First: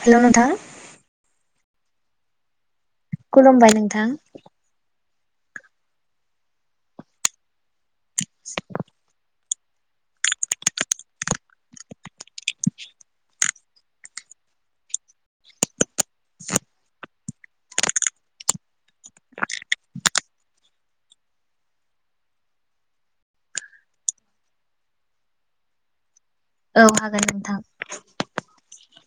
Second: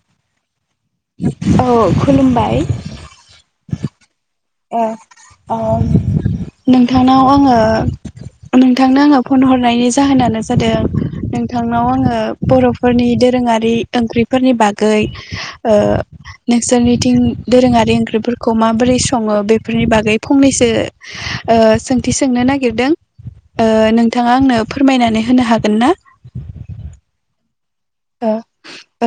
Hello नोंथां औ खुलुमबाय खुलुमबाय नोंथां ए ओ नोंथांनाव आङो नोंथांनो आंहा फन हरनायनि जाहोनानो जादों नोंथांनाव आङो बर'फोरनि दोरोङारि ओंख्रिफोरनि बागैओ नोंसोरनिथिं दोरोङारि ओंख्रिफोरखौ माबोरै सङो बेफोरनि बागै फंनैसो ओ सोंथि सोंनो नागिरदों नोंथाङा आंनो फोरमायनानै होनो हागोन ना? औ हागोन नोंथां। [unintelligible]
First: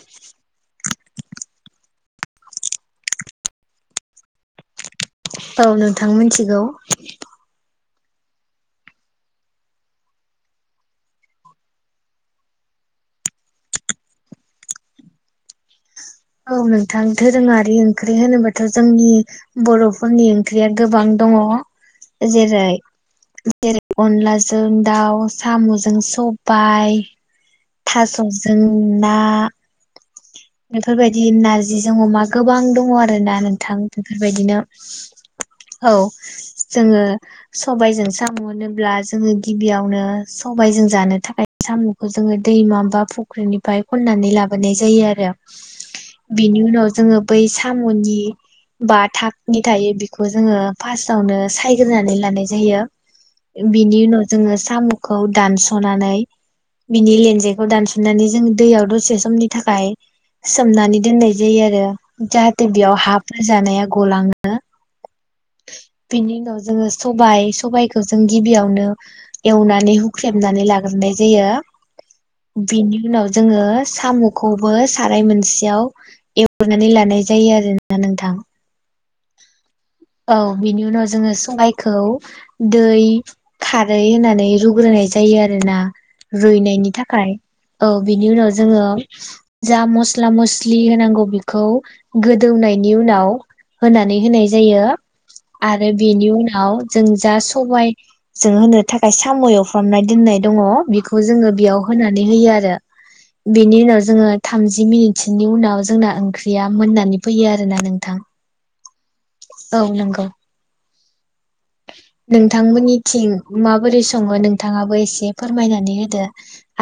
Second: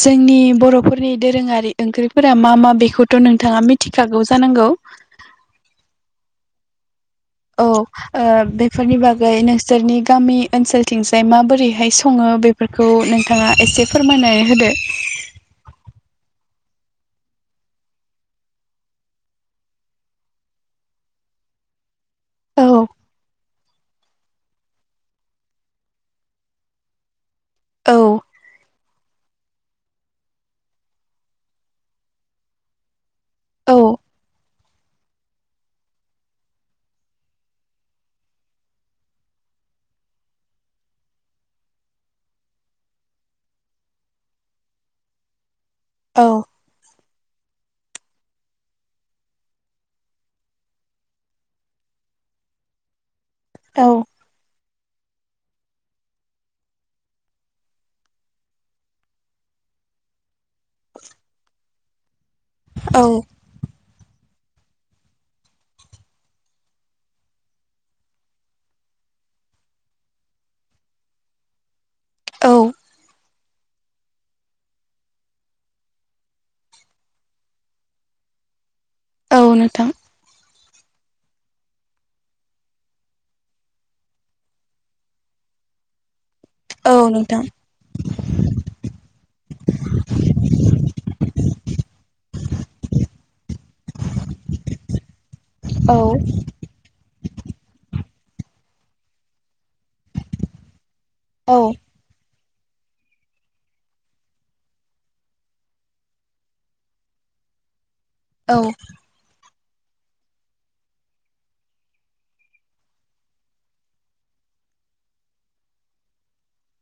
जोंनि बर'फोर नि दोरोङारि ओंख्रिफोरा मा मा बेखौथ' नोंथाङा मिथिखागौ जानांगौ? औ नोंथां मोनथिगौ। औ ओ बेफोरनि बागै नोंसोरनि गामि ओनसोलथिंजाय माबोरैहाय सङो? बेफोरखौ नोंथाङा एसे फोरमायना होदो। औ नोंथां धोरोङारि ओंख्रि होनोबाथ' जोंनि बर'फोरनि ओंख्रिया गोबां दङ'। जेरै औ जेरै अनलाजों दाउ साम'जों सबाय औ थास'जों ना बेफोरबायदि नारजिजों अमा गोबां दङ' आरो ना नोंथां बेफोरबायदिनो। औ जोङो सबायजों साम' ओनोब्ला जोङो गिबियावनो सबायजों जानो थाखाय साम'खो जोङो दैमा बा फुख्रिनिफ्राय खननानै लाबोनाय जायो आरो औ बिनि उनाव जोङो बै साम'नि बा थाकनि थायो बेखौ जोङो फार्स्टावनो सायग्रोनानै लानाय जायो। औ बिनि उनाव जोङो साम'खौ दानस'नानै बिनि लेन जेखौ दानसुमनानै जों दैयाव द'से समनि थाखाय सोमनानै दोननाय जायो आरो जा दि बेयाव औ हाफोर जानाया गलाङो। ओ बेनि उनाव जोङो सबाय सबायखौ जों गिबियावनो एवनानै हुख्रेबनानै लाग्रोनाय जायो। औ बेनि उनाव जोङो साम'खौबो साराय मोनसेयाव एवग्रोनानै लानाय जायो आरो ना नोंथां। औ नोंथां। औ बिनि उनाव जोङो सबाइखौ दै खारै होनानै रुग्रोनाय जायो आरो ना। औ रुइनायनि थाखाय नोंथां औ बिनि उनाव जोङो जा मस्ला मस्लि होनांगौ बे खौ गोदौनायनि उनाव होनानै होनाय जायो। आरो औ बेनि उनाव जों जा सबाय जों होनो थाखाय साम' एवफ्रामनाय दोननाय दङ' बे खौ जोङो औ बेयाव होनानै होयो आ रो बेनि उनाव जोङो थामजि मिनिटसोनि उनाव जोंना ओंख्रिया मोननानै फैयो आरो ना नोंथां। औ। औ नंगौ नोंथांमोननिथिं माबोरै सङो? नोंथाङाबो एसे फोरमायनानै होदो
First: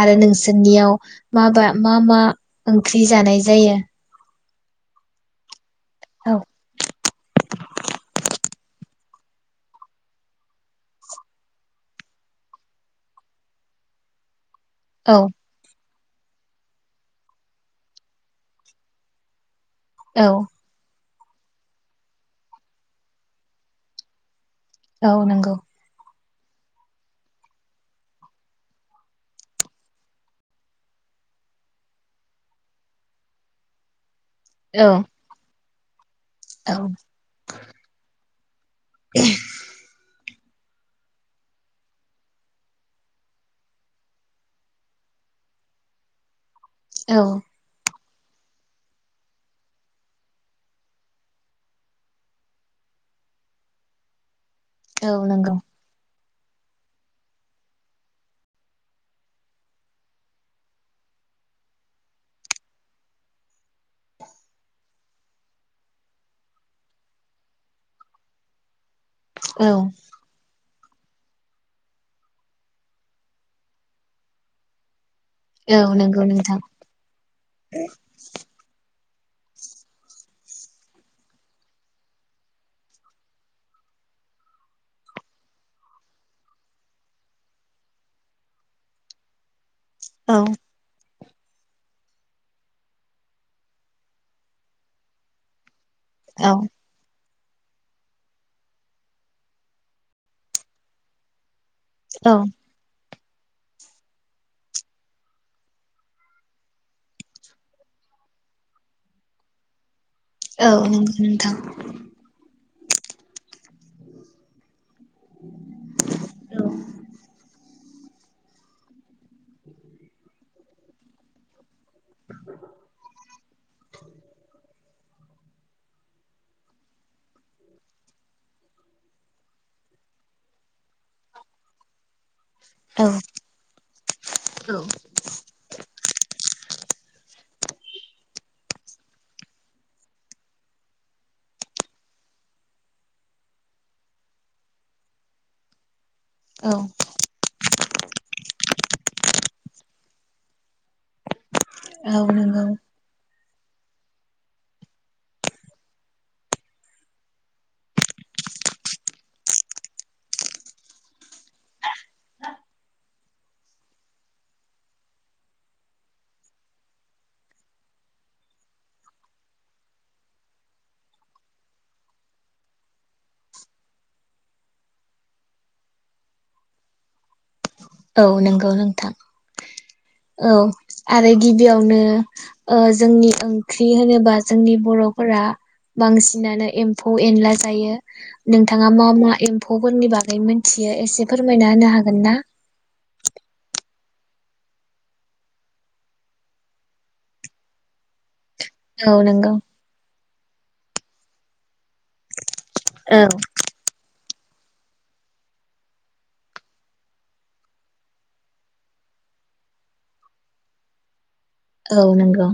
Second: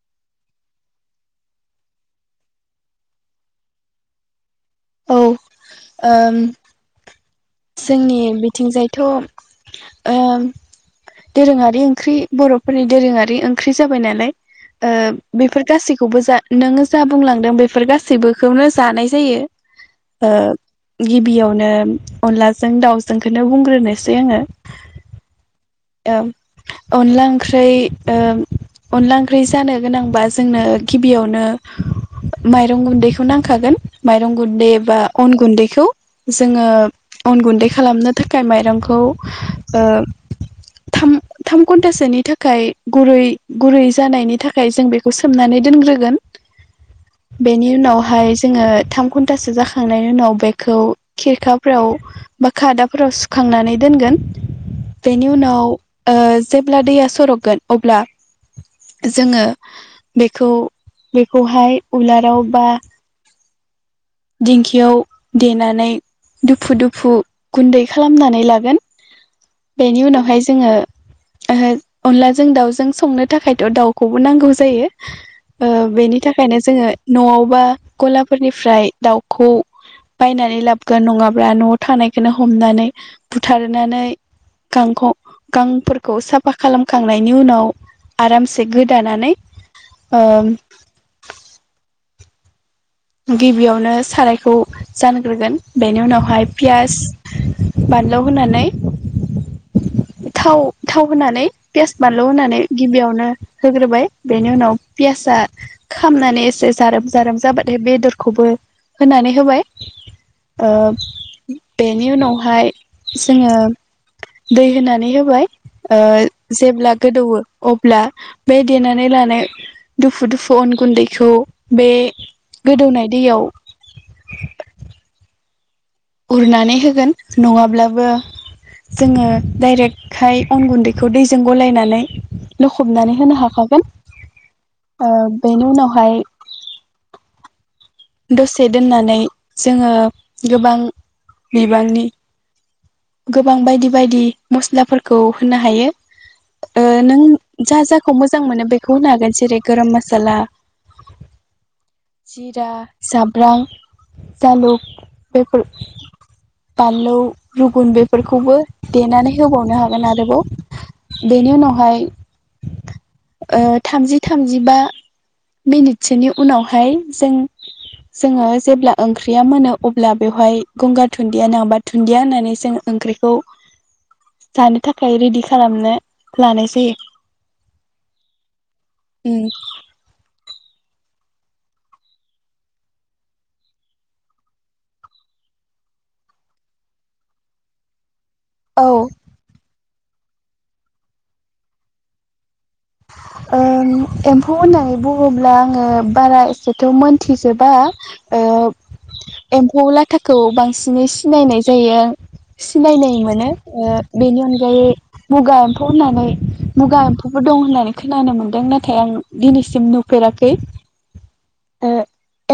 आरो नोंसोरनियाव माबा मा मा ओंख्रि जानाय जायो? औ। औ ओम जोंनि बिथिंजायथ' ओ दोरोङारि ओंख्रि बर'फोरनि दोरोङारि ओंख्रि जाबाय नालाय। ओ औ बेफोर गासै खौबो जा नोङो जा बुंलांदों बेफोर गासैबोखौनो जानाय जायो। औ ओ गिबियावनो अनलाजों दाउजोंखोनो बुंग्रोनोसै आङो। औ नंगौ। ओ अनला ओंख्रै ओ अनला ओंख्रै जानो गोनांबा जोंनो गिबियावनो माइरं गुन्दैखौ नांखागोन। माइरं गुन्दै औ बा अन गुन्दै खौ औ जोङो गुन्दै खालामनो थाखाय माइरं खौ ओ थाम थाम घन्टासोनि थाखाय गुरै गुरै जानायनि थाखाय जों बेखौ सोमनानै दोनग्रोगोन औ बेनि उनाव हाय जोङो थाम घन्टासो जाखांनायनि उनाव बेखौ खिरखाफ्राव बा खादाफोराव सुखांनानै दोनगोन औ बेनि नंगौ उनाव ओ जेब्ला दैया सरबगोन अब्ला जोङो बेखौ बेखौहाय उलाराव बा दिंखियाव देनानै दुफु दुफ फुं गुन्दै खालामनानै लागोन औ बेनि उनावहाय जोङो ओ अनलाजों दाउजों संनो थाखायथ' दाउखौबो नांगौ जायो ओ औ बेनि नंगौ नोंथां थाखायनो जोङो न'आव बा गलाफोरनिफ्राय दाउखौ बायनानै लाबोगोन नङाबा न' थानायखोनो हमनानै बुथारनानै गांखं गांफोरखौ साफा खालामखांनायनि उनाव आरामसे गोदानानै औ ओम गिबियावनो सारायखौ जानग्रोगोन बेनि उनावहाय औ पियास बानलु होनानै थाव थाव होनानै पियास बानलु औ होनानै गिबियावनो होग्रोबाय बेनि उनाव पियासआ खामनानै एसे जारोम जारोम जाबाथाय बेदरखौबो होनानै होबाय। औ ओ नंगौ नोंथां बेनि उनावहाय जोङो दै होना नै होबाय ओ औ जेब्ला गओदौवो अ--' ब्ला बे देनानै लानाय दुफु दुफु अन गुन्दैखौ बे गोदौनाय दैयाव उरनानै होगोन नङाब्लाबो जोङो डाइरेक्टहाय अन गुन्दैखौ दैजों गलायनानै ल'खबनानै होनो हाखागोन ओ बेनि उनावहाय दसे दोननानै जोङो गोबां बिबांनि गोबां बायदि बायदि मस्लाफोरखौ होनो हायो औ ओ नों जा जा खौ मोजां मोनो बेखौ होनो हागोन जेरै गोरोम मोसाला औ नंगौ जिरा [inaudible] रां जालुक बेफोर बानलौ। रुगुन बेफोरखौबो देनानै होबावनो हागोन आरोबाव बेनि उनावहाय ओ थामजि थामजिबा मिनिटसोनि उनावहाय जों जोङो जेब्ला ओंख्रिया मोनो अब्ला बेवहाय गंगार दुनुन्दिया नाङबा दुन्दिया होननानै जों ओंख्रिखौ जानो थाखाय रेडि खालामनो लानाय जायो। औ नंगौ नोंथां उम औ। आरो गिबियावनो ओ जोंनि ओंख्रि होनोबा जोंनि बर'फोरा बांसिनानो एम्फौ एनला जायो। नोंथाङा औ मा मा एम्फौ फैव फोरनि बागै मिथियो एसे फोरमायना होनो हागोन ना। ओम एम्फौ होननानै बुङोब्ला आङो बारा एसेथ' मोनथिजोबा औ नोंगौ। थाखाखौ बांसिनै सिनायनाय जायो सिनायनाय औ मोनो ओ बेनि अनगायै मुगा एम्फौ होननानै मुगा एम्फौबो दं होननानै खोनानो मोन्दों नाथाय आं दिनैसिम नुफेराखै औ नंगौ।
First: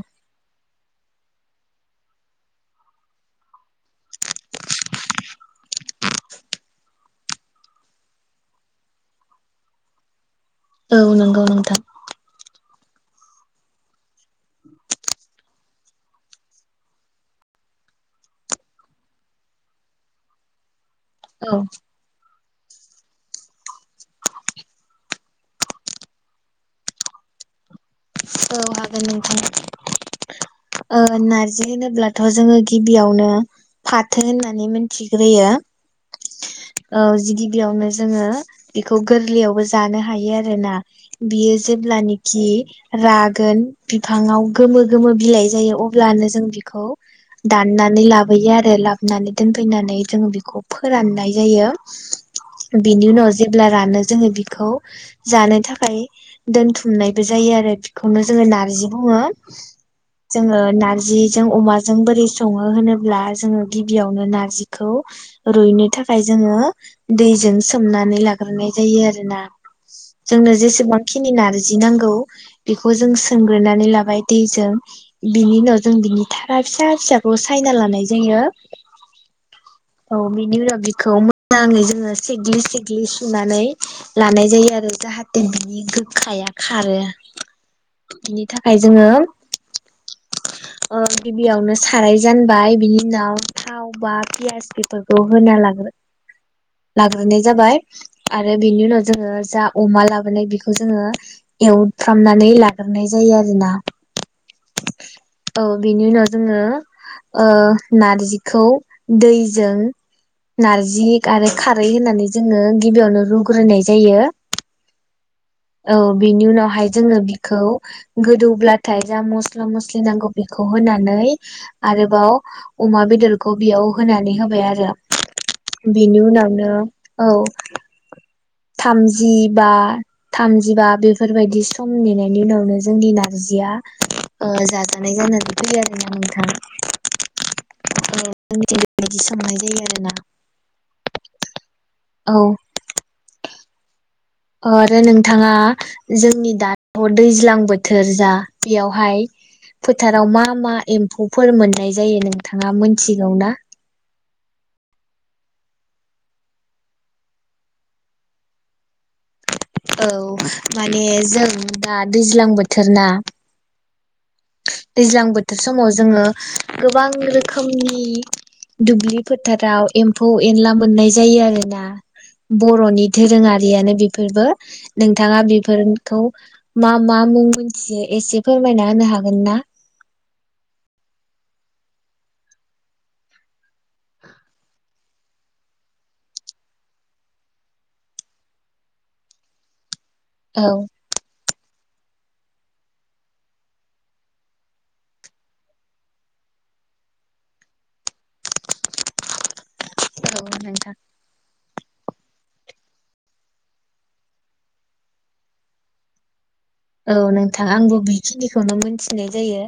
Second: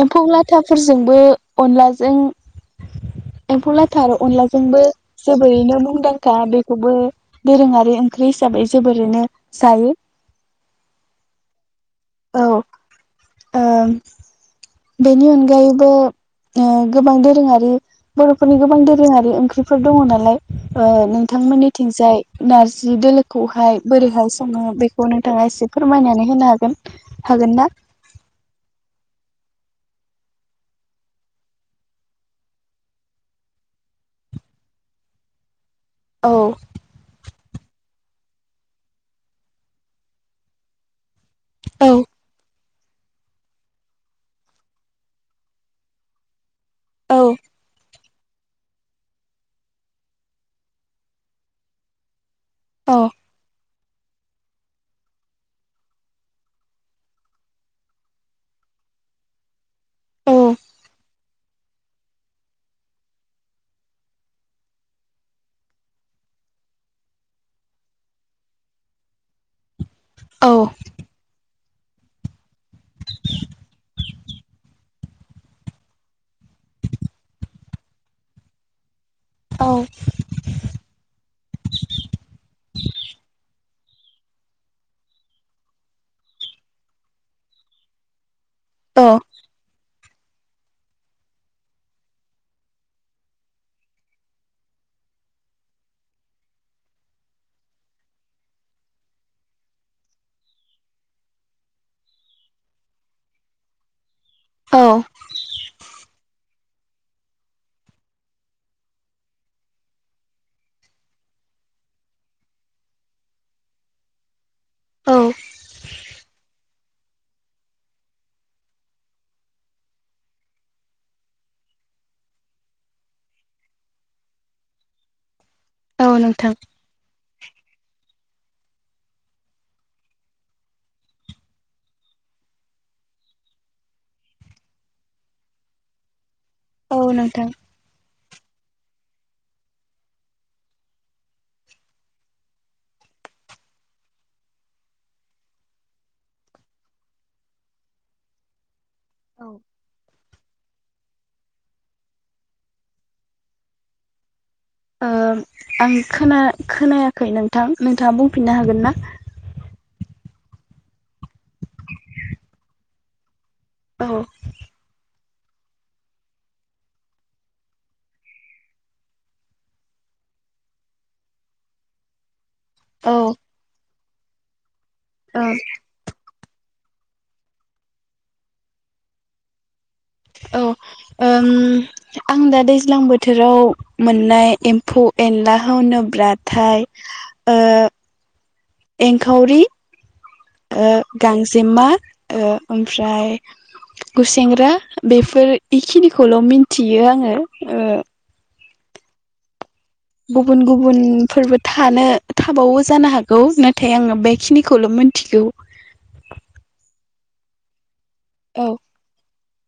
फिथाफोरजोंबो अनलाजों एम्फौ लाथार अनलाजोंबो जोबोरैनो मुंदांखा बेखौबो दोरोङारि ओंख्रि हिसाबै जोबोरैनो जायो। औ नंगौ नोंथां। औ ओं। बेनि अनगायैबो ओ गोबां दोरोङारि बर'फोरनि गोबां दोरोङारि ओंख्रिफोर दङ नालाय ओ औ नोंथांमोननिथिंजाय नारजि दोलोखौहाय बोरैहाय सङो बेखौ नोंथाङा एसे फोरमायनानै होनो हागोन हागोन ना। औ हागोन नोंथां ओ नारजि होनोब्लाथ' जोङो गिबियावनो फाथो होननानै मिथिग्रोयो औ औ जिगि बियावनो जोङो बेखौ गोरलैयावबो जानो हायो आरो ना बियो औ जेब्लानोखि रागोन बिफांव गोमो गोमो बिलाइ जायो अब्लानो जों बि खौ औ दानानै ला लाबोयो आरो लाबोनानै दोनफैनानै जों बेखौ फोराननाय जायो औ बिनि उनाव जेब्ला रानो जोङो बेखौ जानो थाखाय दोनथुमनायबो जायो आरो। बेखौनो जोङो नारजि बुङो। औ जोङो नारजि जों अमाजों बोरै सङो होनोब्ला जोङो गिबियावनो नारजिखौ रुइनो थाखाय जोङो दैजों सोमनानै लाग्रोनाय जायो आरो ना। औ जोंनो जेसेबां खिनि नार जि नांगौ। बेखौ जों सोंग्रोनानै लाबाय दैजों बिनि उनाव जों बिनि थारा फिसा फिसाखौ सायना लानाय जायो। औ औ बेनि उनाव बेखौ मोजाङै जोङो सिग्लि सिग्लि सुनानै लानाय जायो आरो जाहाथे बिनि गोखाया खारो। [unintelligible] थाखाय जोङो औ ओ गिबियावनो साराय जानबाय बिनि उनाव थाव बा पियास बेफोरखौ होना ला लाग्रोनाय जाबाय आरो बेनि उनाव जोङो जा अमा लाबोनाय बेखौ जोङो एवफ्रामनानै नै लाग्रोनाय जायो आरोना औ औ बेनि उनाव जोङो ओ नार्जिखौ दैजों नार्जि आरो खारै होनानै जोङो गिबियावनो रुग्रोनाय जायो औ बेनि उनावहाय जोङो बिखौ गोदौब्लाथाय जा मस्ला मस्लि नांगौ बेखौ होनानै आरोबाव अमा बेदरखौ बेयाव होनानै होबाय आरो औ बिनि नोंथां उनावनो औ थामजिबा थामजिबा बेफोरबायदि सम नेनायनि उनावनो जोंनि नारजिया ओ जाजानाय जानानै फैयो आरोना नोंथां औ नोंथां औ [unintelligible] संनाय जायो आरोना औ अ आरो नोंथाङा जोंनि दाथ दैज्लां बोथोर जा बेयावहाय औ फोथाराव मा मा एम फौ फोर मोननाय जायो नोंथाङा मोनथिगौ ना ओ आं खोना खोनायाखै नोंथां नोंथाङा बुंफिननो हागोन ना? औ माने जों दा दैज्लां बोथोर ना औ ज्लां बोथोर समाव जोङो गोबां रोखोमनि दुब्लि फोथाराव एम्फौ एनला मोननाय जायो आरोना बर'नि औ दोरोङारियानो बि फोरबो नोंथाङा ओं बेफोरखौ मा मा मुं मोनथियो एसे फोरमायना होनो हा गोन ना? औ ओम आं दा दैज्लां बोथोराव मोननाय एम्फौ एनला होनोब्लाथाय एंखाउरि औ ओ गांस जे मा ओ ओमफ्राय गुसेेंग्रा बेफोर इखिनिखौल' मिनथियो आङो ओ गुबुन नोंथां गुबुनफोरबो था थानो थाबावो जानो हागौ नाथाय आङो बेखिनिखौल' मोनथिगौ औ नोंथां आंबो बि औ खिनिखौनो मोनथिनाय जायो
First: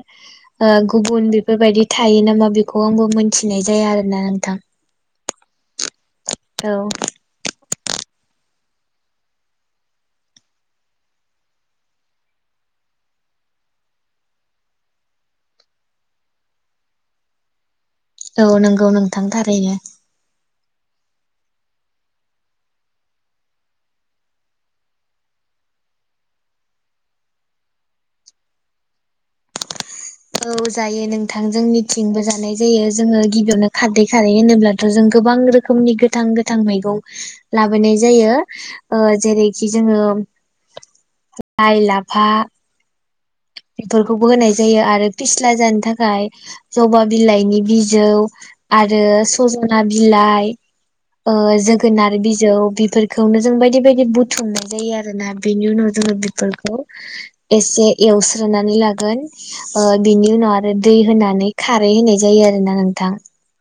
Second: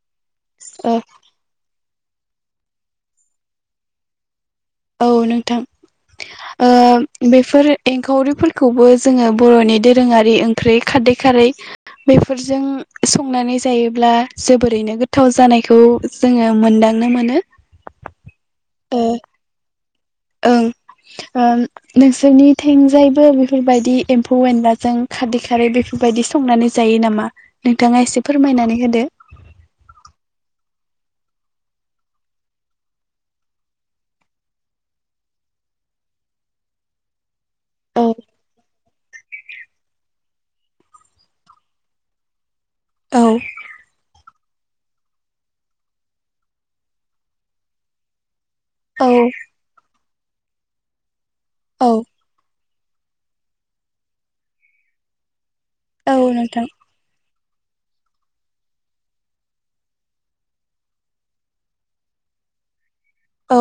ओ गुबुन बेफोरबायदि थायो नामा बेखौ आंबो मोनथिनाय जाया आरोना नोंथां औ नोंथां औ ओ बेफोर एंखावरिफोर खौबो जोङो बर'नि दोरोङारि ओंख्रै खारदै खारै बैफोरजों संनानै जायोब्ला जोबोरैनो गोथाव जानायखौ जोङो मोनदांनो मोनो औ नंगौ ओ नोंथां थारैनो ओं ओ नोंसोरनि थिंजायबो बेफोरबायदि एम्फौ- एनलाजों खारदै खारै बेफोरबायदि संनानै जायो नामा नोंथाङा एसे फोरमायनानै होदो औ जायो नोंथां जोंनिथिंबो जानाय जायो जोङो गिबियावनो खारदै खारै होनोब्लाथ' जों गोबां रोखोमनि गोथां गोथां मैगं लाबोनाय औ जायो ओ जेरै सि जोङो लाइ- लाफा औ बेफोरखौबो होनाय ज जायो आरो फिस्ला जानो थाखाय जबा बिलाइनि बिजौ आरो औ सजना बि बिलाइ ओ औ जोगोनार बिजौ बिब फोरखौनो जों बायदि बायदि बुथुमनाय जायो आरोना बिनि उनाव जों औ नोंथां बिफोरखौ एसे एवस्रोनानै लागोन ओ बिनि उनाव आरो दै होनानै खारै होनाय जायो आरोना नों थां औ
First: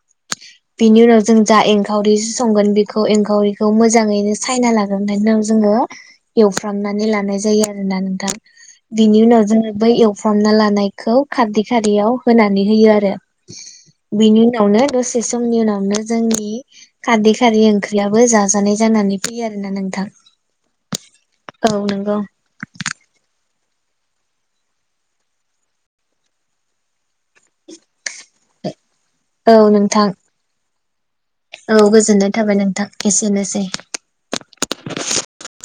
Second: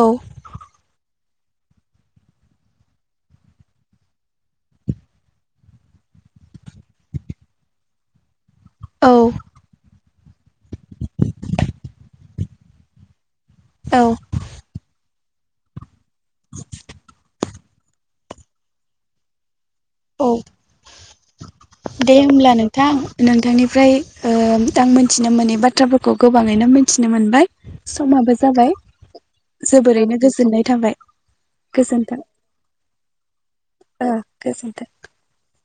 बिनि उनाव ज जों जा एंखावरि संगोन बेखौ एंखावरिखौ मोजाङैनो सायना लाग्रोनायनि उनाव जोङो एवफ्रामनानै लानाय जायो आरोना नोंथां औ बिनि उनाव जोङो बै एउ फ्रामना लानायखौ खारदै खारियाव होनानै होयो आरो औ बिनि उनावनो दस से समनि उनावनो जोंनि खारदै खारै ओंख्रियाबो जाजानाय जानानै फैयो आर औ औ दे नंगौ होनब्ला नोंथां नोंथांनि फ्राय ओ म आं मोनथिनो मोनै बाथ्राफोरखौ गोबाङैनो मोनथिनो मोनबाय समाबो जाबाय औ नोंथां जोबोरैनो गोजोननाय थाबाय औ गोजोन्थों गोजोननाय थाबाय नोंथां एसेनोसै ओ गोजोन्थों [inaudible]